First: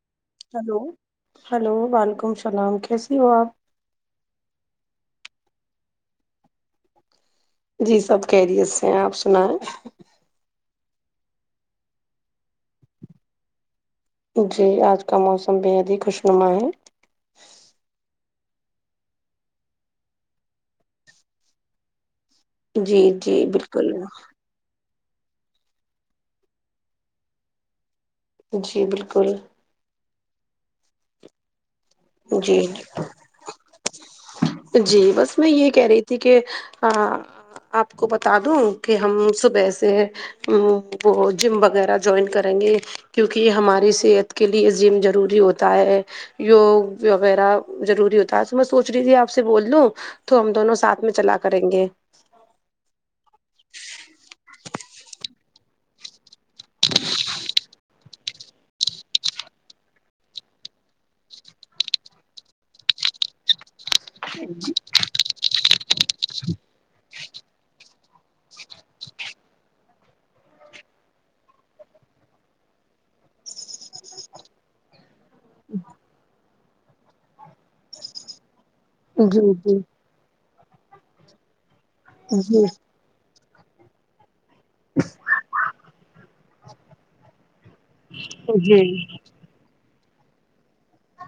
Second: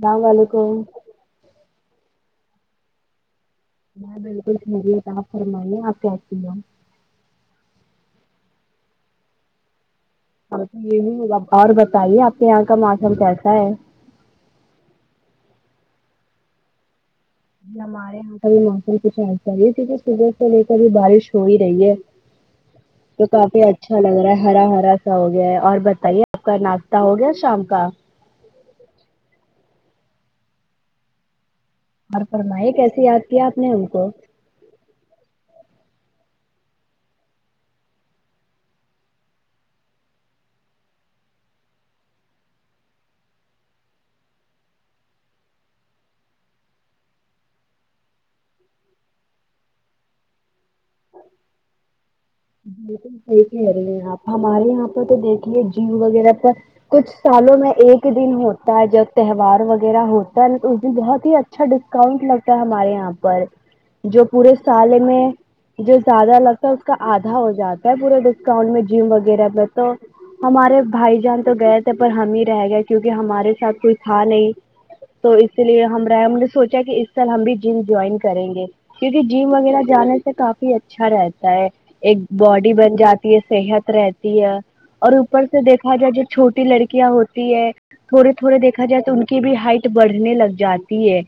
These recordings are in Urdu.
اللام علیکم ہلو ہلو وعلیکم السلام کیسی ہو آپ میں بالکل ٹھیک ہو آپ فرمائیے آپ کیسی ہو جی سب کیریت سے ہیں آپ سناؤ ہاں تو یہی مطلب اور بتائیے آپ کے یہاں کا موسم کیسا ہے جی آج کا موسم بےحد ہی خوش نما ہے نمارے بھائی یہاں کا بھی کچھ ایسا ہی ہے کیونکہ صبح سے لے کر بھی بارش ہو ہی رہی ہے جی تو جی کافی بالکل اچھا لگ رہا ہرا ہرا سا ہو گیا ہے اور بتائیے آپ کا ناشتہ ہو گیا شام کا جی بالکل اور جی فرمائیے کیسے یاد کیا آپ نے ان کو جی بس میں یہ کہہ رہی تھی کہ آ آپ کو بتا دوں کہ ہم لو صبح سے ہوں وہ جیم وغیرہ جوئن کریں گے کیونکہ یہ ہماری صحت کے لیے ضیم ضروری ہوتا ہے یوگ وغیرہ ضروری ہوتا ہے سو میں سوچ رہی تھی آپ سے بول لوں تو ہم دونوں ساتھ میں چلا کریں گے بالکل صحیح کہہ رہی ہیں آپ ہمارے یہاں پے تو دیکھیے جیم وغیرہ کا کچھ سالوں میں ایک دن ہے تا جگ تہوار وغیرہ ہوتا ہے نہ تو اس دن بہت ہی اچھا ڈسکاؤنٹ لگتا ہے ہمارے یہاں پر جو پورے سال میں جو زیادہ لگتا ہے اس کا آد ھا ہو جاتا ہے پورے ڈسکاؤنٹ میں جیم وغیرہ میں تو ہمارے بھائی جان تو گئے تھے پر ہم ہی رہ گئے کیونکہ ہمارے ساتھ کوئی تھا نہیں تو اس لیے ہم رہنگے سوچا کہ اس سال ہم بھی جیم جوئن کریں گے کیونکہ جی جیم جی وغیرہ جانے سے کافی اچھا رہتا ہے ایک جی باڈی بن جات تی ہے صحت رہتی ہے اور اوپر سے دیکھا جائے جو چھوٹی لڑکیاں ہوتی ہے تھوڑے تھوڑے جی دیکھا جائے تو ان کی بھی ہائٹ بڑھنے لگ جاتی ہے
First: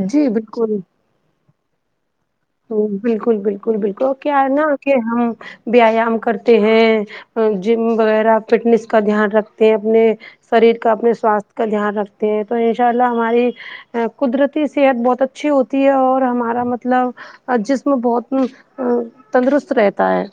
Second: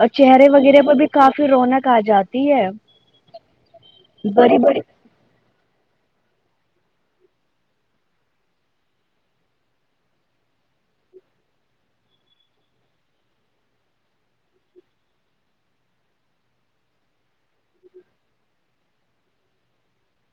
اور جی چہرے بالکل وغیرہ پر بھی کافی رونق آجات ہوں بالکل بالکل بالکل اور کیا ہے بڑی نا بڑی کہ ہم بیایام کرتے ہیں جیم وغیرہ فٹنیس کا دھیان رکھتے ہیں اپنے شریر کا اپنے سواستھ کا دھیان رکھتے ہیں تو ان شاء اللہ ہماری وہ قدرتی صحت بہت اچھی ہوتی ہے اور ہمارا مطلب اور جسم بہت ا تندرست رہتا ہے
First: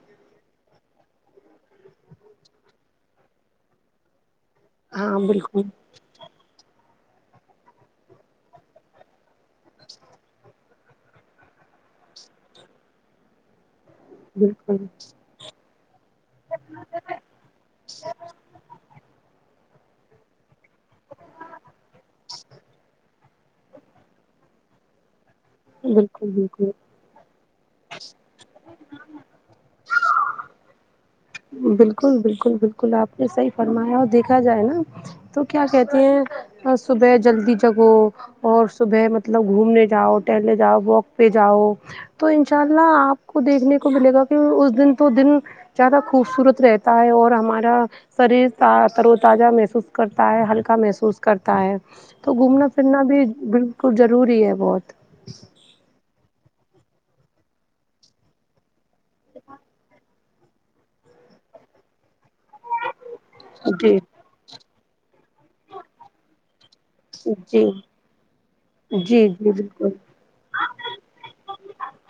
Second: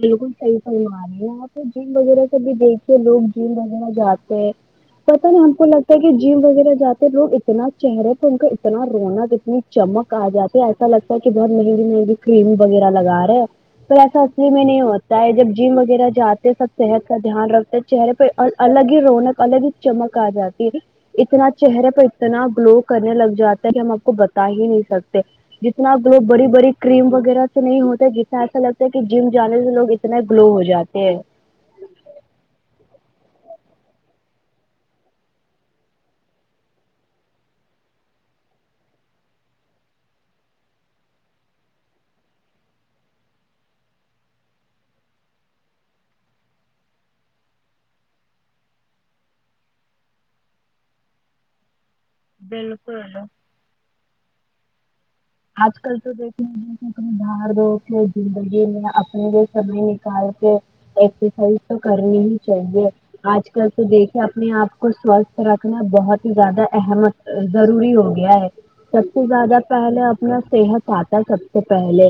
بالکل صحیح فرما رہی ہو آپ جیم وغیرہ سے بھی دیکھیے لوگ جیم وغیرہ جاتے ہیں ہاں پتا نہیں ہم بالکل کو لگ کہ جیم وغیرہ جاتے لوگ اتنا چہرے پہ ان کا اتنا رونق اتنی چمک آ جاتے ایسا لگتا ہے کہ بہت مہنگی مہنگی کریم وغیرہ لگ رہے ہیں پر ایسا میں نہیں بالکل ہوتا ہے جب جم وغیرہ جاتے سب صحت کا دھیان رکھتے چہرے پہ اور الگ ہی رونق الگ ہی چمک آ جاتی ہے اتنا چہرے پر اتنا گلو کرنے لگ جاتا ہے کہ ہم آپ کو بتا ہی نہیں سکتے جتنا گو بالکل بڑی بالکل بڑی کریم وغیرہ سے نہیں ہوتے جسے ایسا لگتا کہ جم جانے سے لوگ اتنا گلو ہو جاتے ہیں بالکل بالکل بالکل آپ نے صحیح فرمایا اور دیکھا جائے نا تو کیا کہتے ہیں صبح جلدی جگو اور صبح مطلب گھومنے جاؤ ٹہلنے جاؤ واک پہ جاؤ تو انشاء اللہ آپ کو دیکھنے کو ملے گا کہ اس دن تو دن زیادہ خوبصورت رہتا ہے اور ہمارا شریر ت تر و تازہ محسوس کرتا ہے ہلکا محسوس کرتا ہے تو گھومنا بالکل پھرنا بھی بالکل ضروری ہے بہت آج کل تو دیکھے ج اپنے [unintelligible] زندگی میں اپنے یہ سمے نکال کے ایکسرسائز تو کرنی ہی چاہیے آج کل سے جی دیکھے اپنے آپ کو سوستھ رکھنا بہت ہی زیادہ احمت جی جی ضروری ہو گیا ہے سب سے جی زیادہ بالکل پہلے اب اپنا صحت آتا ہے سب سے پہلے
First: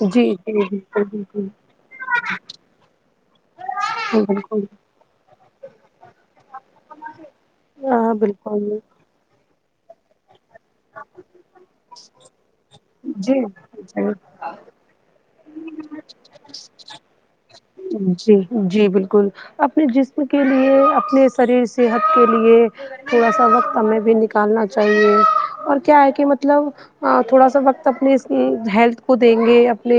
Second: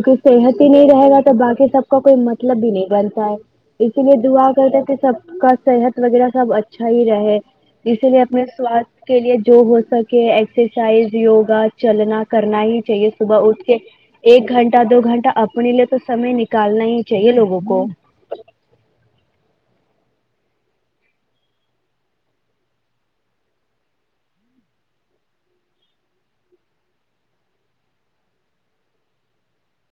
جی جی صحت ہی نہیں بالکل رہے گا تو بالکل باقی سب کا کوئی مطلب بھی نہیں بنتا ہے اسی لیے دعا بالکل کرتے تھے سب کا صحت وغیرہ سب اچھا اچھا ہی رہے اسی ہاں لیے اپنے بالکل سواستھ کے لیے جو ہو سک کہ ایکسرسائز یوگا چلنا کرنا ہی چاہیے جی صبح اٹھ کے جی ایک گھنٹہ دو گھنٹہ اپنے لیے تو سمے نکالنا ہی چاہیے لوگوں کو جی جی بالکل اپنے جسم کے لیے اپنے شریر صحت کے لیے تھوڑا سا وقت ہمیں بھی نکالنا چاہیے اور کیا ہے کہ مطلب تھوڑا سا وقت اپنے ہیلتھ کو دیں گے اپنے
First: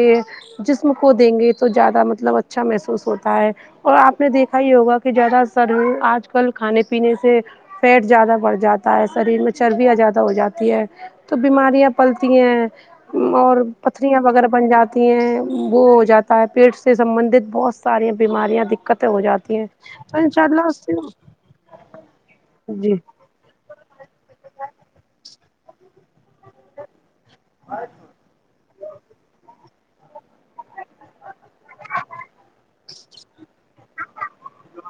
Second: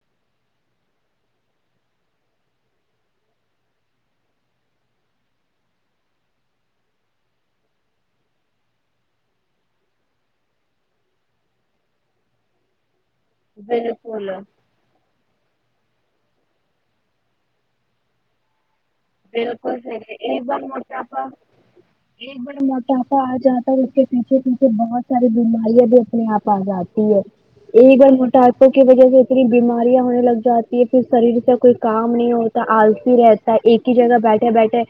جسم کو دیں گے تو زیادہ مطلب اچھا محسوس ہوتا ہے اور آپ نے دیکھا ہی ہوگا کہ زیادہ سر آج کل کھانے پینے سے فیٹ زیادہ بڑھ جاتا ہے شریر میں چربیاں زیادہ ہو جا تی ہے تو بیماریاں پلتی ہیں اور پتریاں وغیرہ بن جاتی تی ہیں وہ ہو جاتا ہے پیٹ سے سبندت بہت ساری بیماریاں دقت بالکل صحیح ہے ایک بار موٹاپا ایک بار جی موٹا پا آ جاتا ہے اس کے پیچھے پیچھے بہت ساری بیماریاں بھی اپنے آپ آ جاتی ہے یہ گ م ٹائپوں کی وجہ سے اتنی بیماریاں ہونے لگ جاتی ہے پھر شریر سے کوئی کام نہیں ہو آلسی رہتا ہے ایک جگہ بیٹھے بیٹھے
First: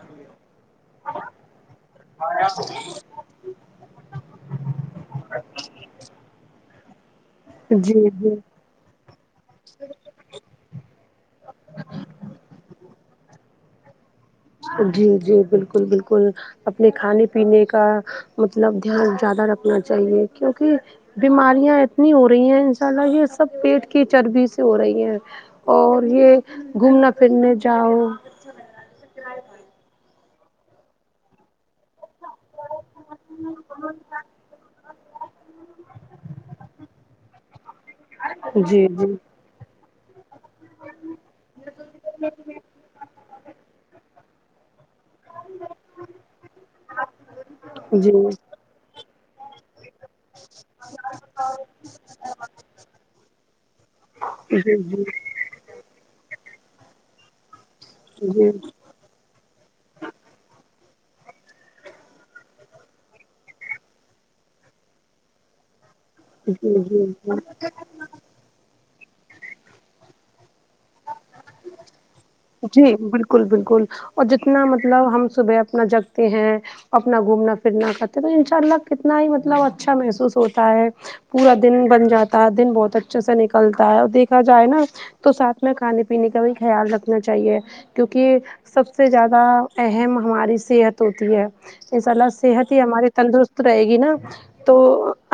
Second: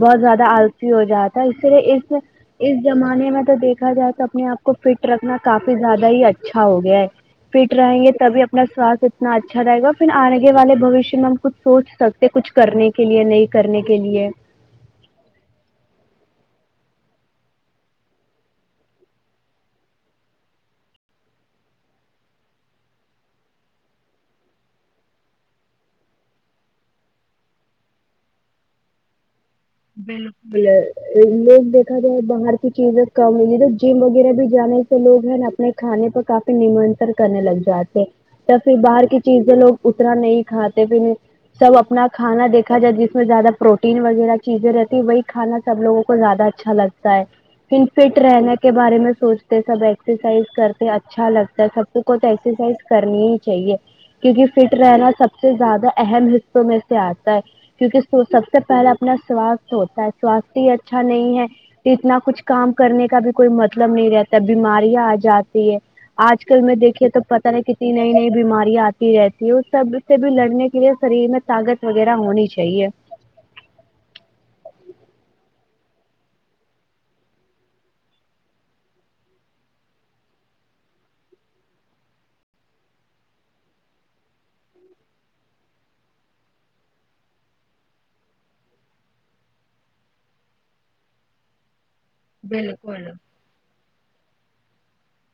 بہت زیادہ آلسی ہو جاتا اس طرح اس اس ج زمانے میں تو دیکھا جائے تو اپنے آپ کو فٹ رکھنا کافی زیادہ ہی اچھا ہو گیا ہے فٹ جی رہیں گے جی تبھی اپ نا سواستھ اتنا اچھا رہے گا پھر آگے والے بھوشیہ میں ہم کچھ سوچ سکتے ہیں کچھ کرنے کے کے لیے نہیں کرنے کے لیے جی جی بالکل بالکل اپنے کھانے پینے کا مطلب دھیان زیادہ رکھنا چاہیے کیونکہ بیماریاں اتنی ہو رہی ہیں ان شاء اللہ یہ سب پیٹ کی چربی سے ہو رہی ہیں اور یہ گھومنا پھرنے جاؤ جائے بالکل لے لوگ دیکھا جائے باہر کی چیزیں ک تو جم وغیرہ بھی جانے سے لوگ ہیں نا اپنے کھانے پر کافی نمنترن کرنے لگ جاتے یا پھر جی باہر جی کی چیز لوگ اتنا نہیں کھاتے بھی سب اپنا کھانا دیکھا جائے جس میں زیادہ پروٹین وغیرہ چیزیں رہتی وہی کھانا سب لوگوں کو زیادہ اچھا لگتا ہے پھر فٹ جی رہنے کے بارے میں سوچتے سب ایکسرسائز کرتے اچھا لگتا ہے سب کو تو ایکسرسائز کرنی ہی چاہیے کیونکہ جی فٹ رہنا جی سب س سے زیادہ اہم حصوں میں سے آتا ہے کیونکہ سب جی سے پہلا نہ سواستھ ہوتا ہے سواستھ ہی اچھا نہیں ہے اتنا کچھ کام کرنے کا بھی کوئی مطلب نہیں رہتا ہے بیماریاں آ جاتی ہے آج کل میں جی دیکھیے جی تو پتا نہیں کتنی نئی نئی بیماریاں آتی رہتی ہے اس سب سے بھی لڑنے کے لیے شریر میں طاقت وغیرہ ہونی چی جی بالکل بالکل اور جتنا مطلب ہم صبح اپنا جگتے ہیں اپنا گھومنا پھرنا کرتے ہیں تو ان شاء اللہ کتنا ہی مطلب اچھا محسوس ہوتا ہے پورا دن بن جاتا ہے دن بہت اچھے سے نکلتا ہے اور دیکھا جائے نا تو ساتھ میں کھانے پینے کا بھی خیال رکھنا چاہیے کیونکہ سب سے زیادہ اہم ہماری صحت ہوتی ہے انشااللہ صحت ہی ہماری تندرست رہے گی نا تو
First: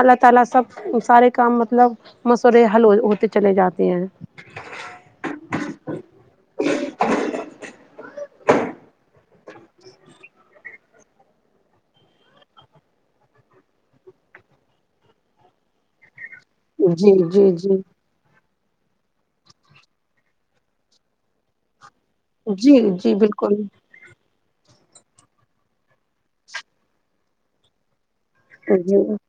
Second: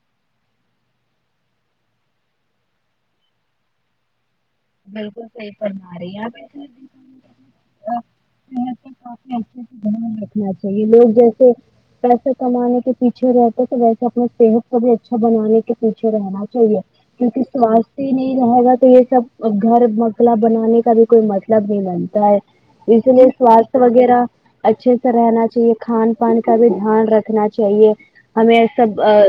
اللہ تعالی سب سارے کام مطلب مسئلے حل ہو ہوتے چلے جاتے ہیں بالکل صحیح فرما رہی ہے آ پ کافی اچھے گھر رکھنا چاہیے لوگ جیسے پیسے کمانے کے پیچھے رہتے تو ویسے اپنی صحت کو بھی اچھا بنانے کے پیچھے رہنا چاہیے جی کیونکہ جی جی سواستھ ہی نہیں رہے گا تو یہ سب گھر مکلا بنانے کا بھی کوئی م مطلب نہیں بنتا ہے جی اس جی لیے بالکل سواستھ وغیرہ اچھے سے رہنا چاہیے کھان پان کا بھی دھیان رکھنا چاہیے ہمیں جی سب آ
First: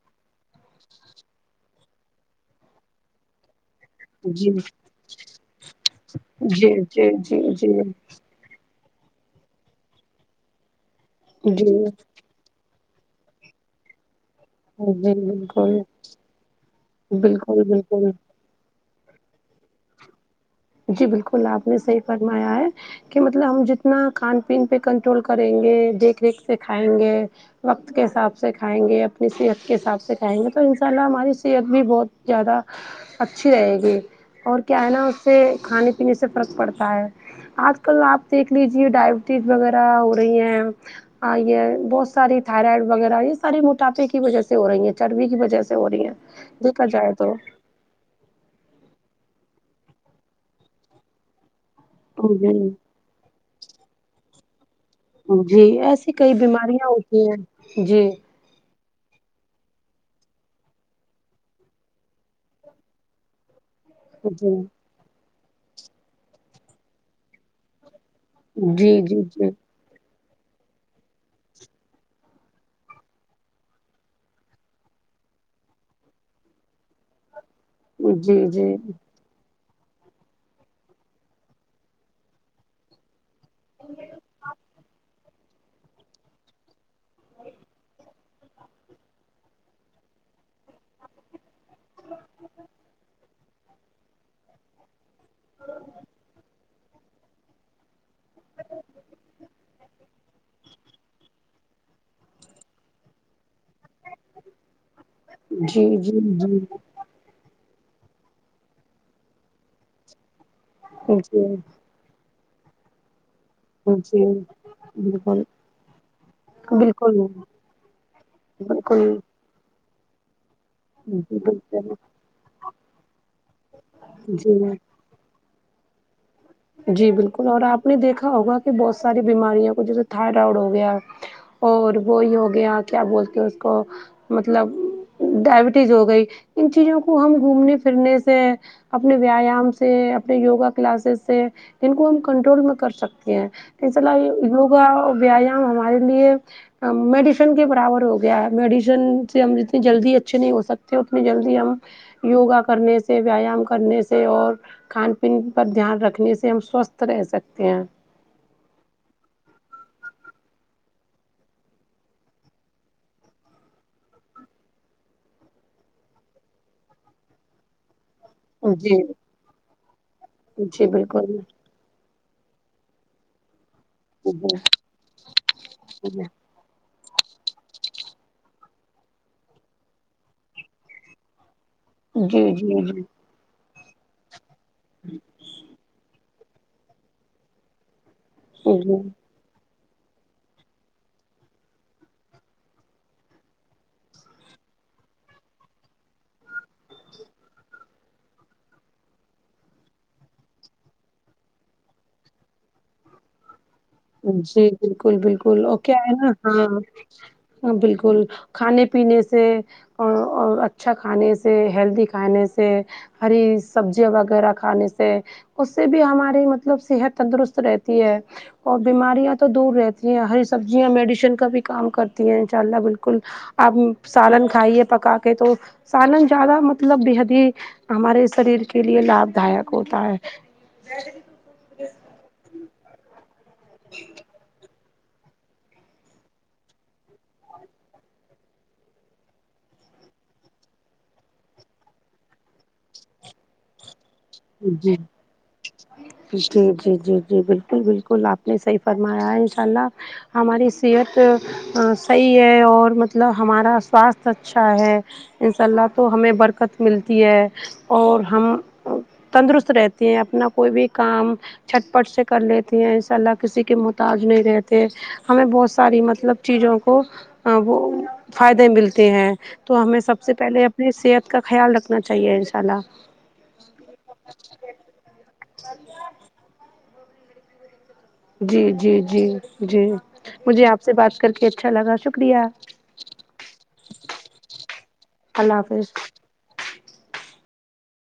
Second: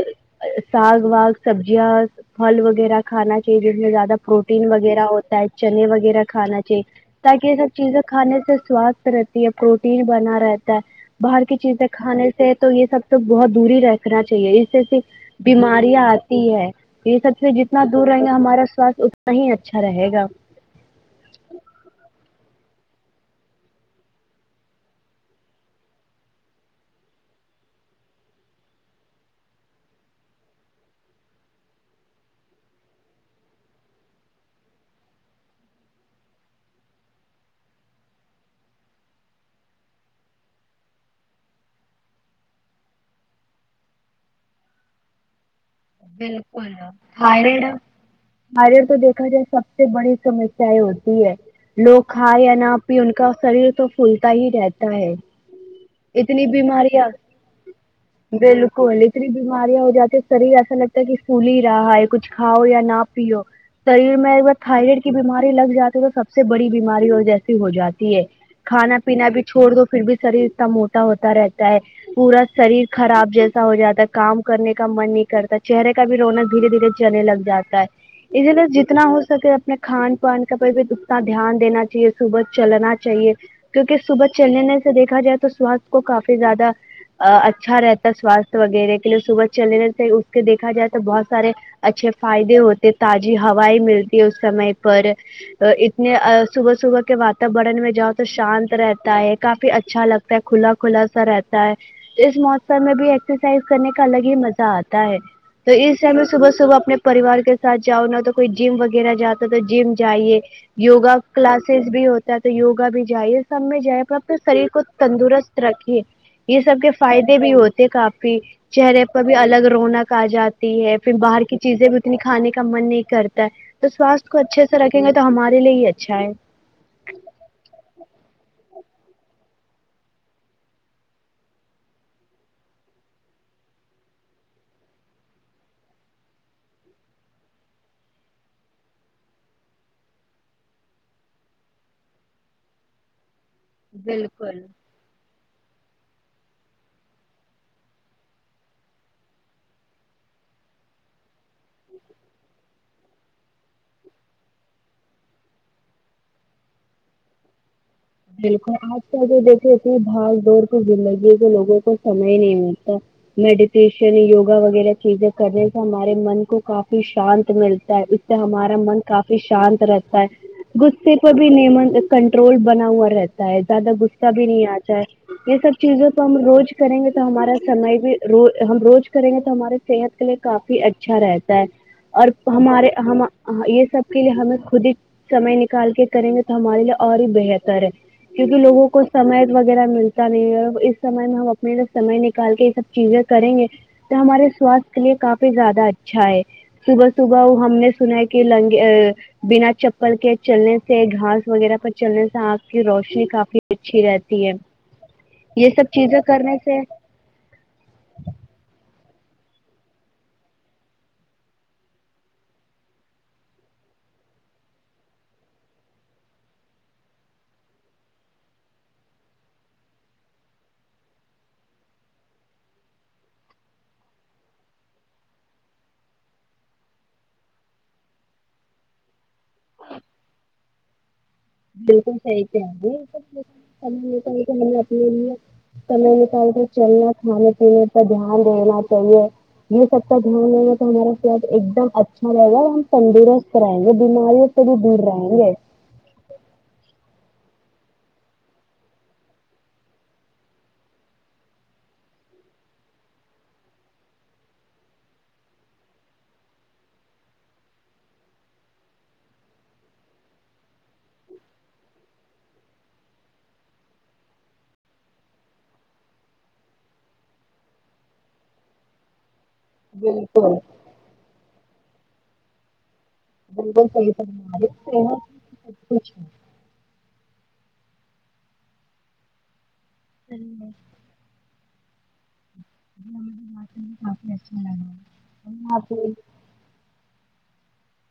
ساگ واگ سبزیاں پھل وغیرہ کھانا چاہیے جس میں زیادہ جی جی پروٹین وغیرہ ہوتا ہے چنے وغیرہ کھانا جی چاہیے جی تاکہ یہ جی جی سب چیزیں کھانے سے سواستھ رہتی ہے پروٹین بنا رہتا ہے باہر کی جی چیزیں کھانے سے تو یہ سب تو بہت دوری رکھنا چاہیے اسی سے بالکل بیماریاں آتی ہے یہ سب سے بالکل جتنا بالکل دور رہیں گا ہمارا سواستھ اتنا ہی ا اچھا رہے گا جی بالکل آپ نے صحیح فرمایا ہے کہ مطلب ہم جتنا کھان پین پہ کنٹرول کریں گے دیکھ ریکھ سے کھائیں گے وقت کے حساب سے کھائیں گے اپنی صحت کے حساب سے کھائیں گے تو ان شاء اللہ ہماری صحت بھی بہت زیادہ اچھی رہے گی اور کیا ہے نا اس سے کھانے پینے سے فرق پڑتا ہے آج کل آپ دیکھ لیجیے ڈائبٹیز وغیرہ ہو رہی ہیں آ یہ بہت ساری تھائرائڈ وغیرہ یہ سارے موٹاپے کی وجہ سے ہو رہی ہیں چربی کی وجہ سے ہو رہی ہیں بلکل دیکھا جائے تو تھائیریڈ تھائیرڈ تو دیکھا جائے سب سے بڑی سمسیا ہوتی ہے لوگ کھائے یا جی نہ ان کا شریر تو پھولتا ہی رہ جی ایسی کئی بیماریاں ہوتی ہیں جی بلکل اتنی بیماریاں ہو جاتی شریر تو لگتا ہے کہ پھول ہی رہا ہے کچھ کھاؤ یا نہ پیو شریر میں اگر جی تہیرویڈ کی بیماری لگ جاتی ہے تو سب سے بڑی بیماری وہ جیسی ہو جاتی ہے جی کھانا پینا بھی جی چھوڑ دو پھر بھی شریر انتا موٹا ہوتا رہتا ہے پورا شریر خراب جیسا ہو جاتا ہے کام کرنے کا من نہیں کرتا چہرے کا بھی رونق دھیرے دھیرے جانے لگ جاتا ہے جی جی اسی جی لیے جتنا ہو سکے اپنے کھان پانی کا تو بھی اتنا دھیان دینا چاہیے صبح چلنا چاہیے کیونکہ صبح چل نے سے دیکھا جائے تو سواستھ کو کافی زیادہ ا اچھا رہتا ہے سواستھ وغیرہ کے لیے صبح چلنے سے اس کے دیکھا جائے تو بہت سارے اچھے فائدے ہوتے تازی ہوائ ملتی ہے اس سمے پر ا اتنے آ صبح صبح کے واتاورن میں جاؤ تو شانت رہتا ہے کافی اچھا لگتا ہے کھلا کھلا سا رہتا ہے اس موسم میں بھی ایکسرسائز کرنے کا الگ ہی مزہ آتا ہے تو جی اس سے جی ہمیں صبح صبح اپنے پریوار کے ساتھ جاؤ نہ تو کوئی جیم وغیرہ جاتا ہے تو جیم جائیے یوگا جی کلاسز بھی ہوتا ہے تو یوگا بھی جایے سب میں جی جائے گا جی پھر شریر کو بالکل تندرست رکھیے یہ سب کے بالکل فائدے بھی ہوتے کافی چہرے بالکل پر بھی الگ رونق آجات تی ہے پھر جی باہر کی چیزیں بالکل بھی اتنی کھانے کا من نہیں کرتا ہے تو سواستھ کو جی اچھے سے رکھ ھیں گے تو ہمارے لیے ہی اچھا ہے جی بلکل اور آپ نے دیکھا ہوگا کہ بہت ساری بیماریاوں کو جیسے تھائرائڈ ہو گیا اور وہی ہو گیا کیا بولتے ہیں اس کو مطلب ڈائبٹیز ہو گئی ان چیزوں کو ہم گھومنے پھرنے سے اپنے ویایام سے اپنے یوگا کلاسز سے ان کو ہم کنٹرول میں کر سکتے ہیں اسلاحی یوگا ویایا وہ ہمارے لیے آ میڈیشن کے برابر ہو گیا ہے میڈیشن سے ہم اتنی جلدی اچھے نہیں ہو سکتے اتنی جلدی ہم یوگا کرنے سے ویایام کرنے سے اور کھان پین پر دھیان رکھ نے سے ہم سوستھ رہ سکتے ہیں بلکل آج کل جو دیکھے اتنے بھاگ دوڑ کی زندگی ہے کے لوگوں کو سمے ہی نہیں ملتا میڈیٹیشن یوگا وغیرہ چیزیں کرنے سے ہمارے من کو کافی شانت ملتا ہے اس سے ہمارا من جی کافی شانت رہتا ہے جی غصے پر بالکل بھی [unintelligible] کنٹرول بنا ہوا رہتا ہے زیادہ غصہ بھی نہیں جی آتا ہے یہ سب چیزوں جی۔ کو ہم روز کریں گے تو ہمارا سمے بھی رو ہم روز کریں گے تو ہماری صحت کے لیے کافی اچھا رہتا ہے اور جی جی ہمارے جی ہما یہ سب کے لیے ہمیں خود ہی سمے نکال کے کریں گے ہمارے لیے اور ہی بہتر ہے کیونکہ لوگوں جی کو سمے وغیرہ ملتا نہیں ہے اس سمے میں ہم اپنے لئیے سمے نکال کے یہ سب چیزیں کریں گے تو ہمارے سواستھ کے لیے کافی زیادہ اچھا ہے صبح صبح وہ ہم نے سنا کہ لنگ اے بنا چپل کے چلنے سے گھاس وغیرہ پر چلنے سے آنکھ کی روشنی کافی اچھی رہتی ہے جی بلکل بلکل یہ او سب کیا ہے چیزیں نا کرنے ہاں سے ہاں بلکل کھانے پینے سے او اور اچھا کھانے سے ہیلدی کھانے سے ہری سبزیاں وغیرہ کھانے سے اس سے بھی ہماری مطلب صحت تندرست رہتی ہے اور بیماریاں تو دور رہتی ہیں ہری سبزیاں میڈیشن کا بھی کام کرتی ہیں انشاء اللہ بلکل آپ سالن کھائیے پکا کے تو سالن زیادہ مطلب بےحد ہی ہمارے شریر کے کیلے لاب د ھایک ہوتا ہے بالکلصحیح کہرہی [unintelligible] ہم نے اپنے لیے [unintelligible] میں نکال کے چلنا کھانے پینے پر دھیان دینا چاہیے یہ سب کا دھیان رہے گا تو ہمارا سد ایک دم اچھا رہے گا اور ہم تندرست رہیں گے بیماریوں سے بھی جی دور رہیں گے جی جی جی جی بالکل بالکل آپ نے صحیح فرمایا ہے انشاء اللہ ہماری صحت صحیح ہے اور مطلب ہمارا سواستھ اچھا ہے ان شاء اللہ تو ہمیں برکت ملتی ہے اور ہم تندرست رہتے ہیں اپنا کوئی بھی کام چھٹ پٹ سے کر لیتی ہیں انساء اللہ کسی کے محتاج نہیں رہتے ہمیں بہت ساری مطلب چیزوں کو وہ فائدے ملتے ہیں تو ہمیں سب سے بالکل پہلے اپنی صحت کا خیال رکھنا چاہیے انشاء اللہ بالکل صحیح فرما رہی ہے [unintelligible] جی جی جی جی مجھے آپ سے بات کر کے اچھا لگا شکریہ جی [unintelligible] میں کافی اچھا اللہ حافظ لگا [unintelligible]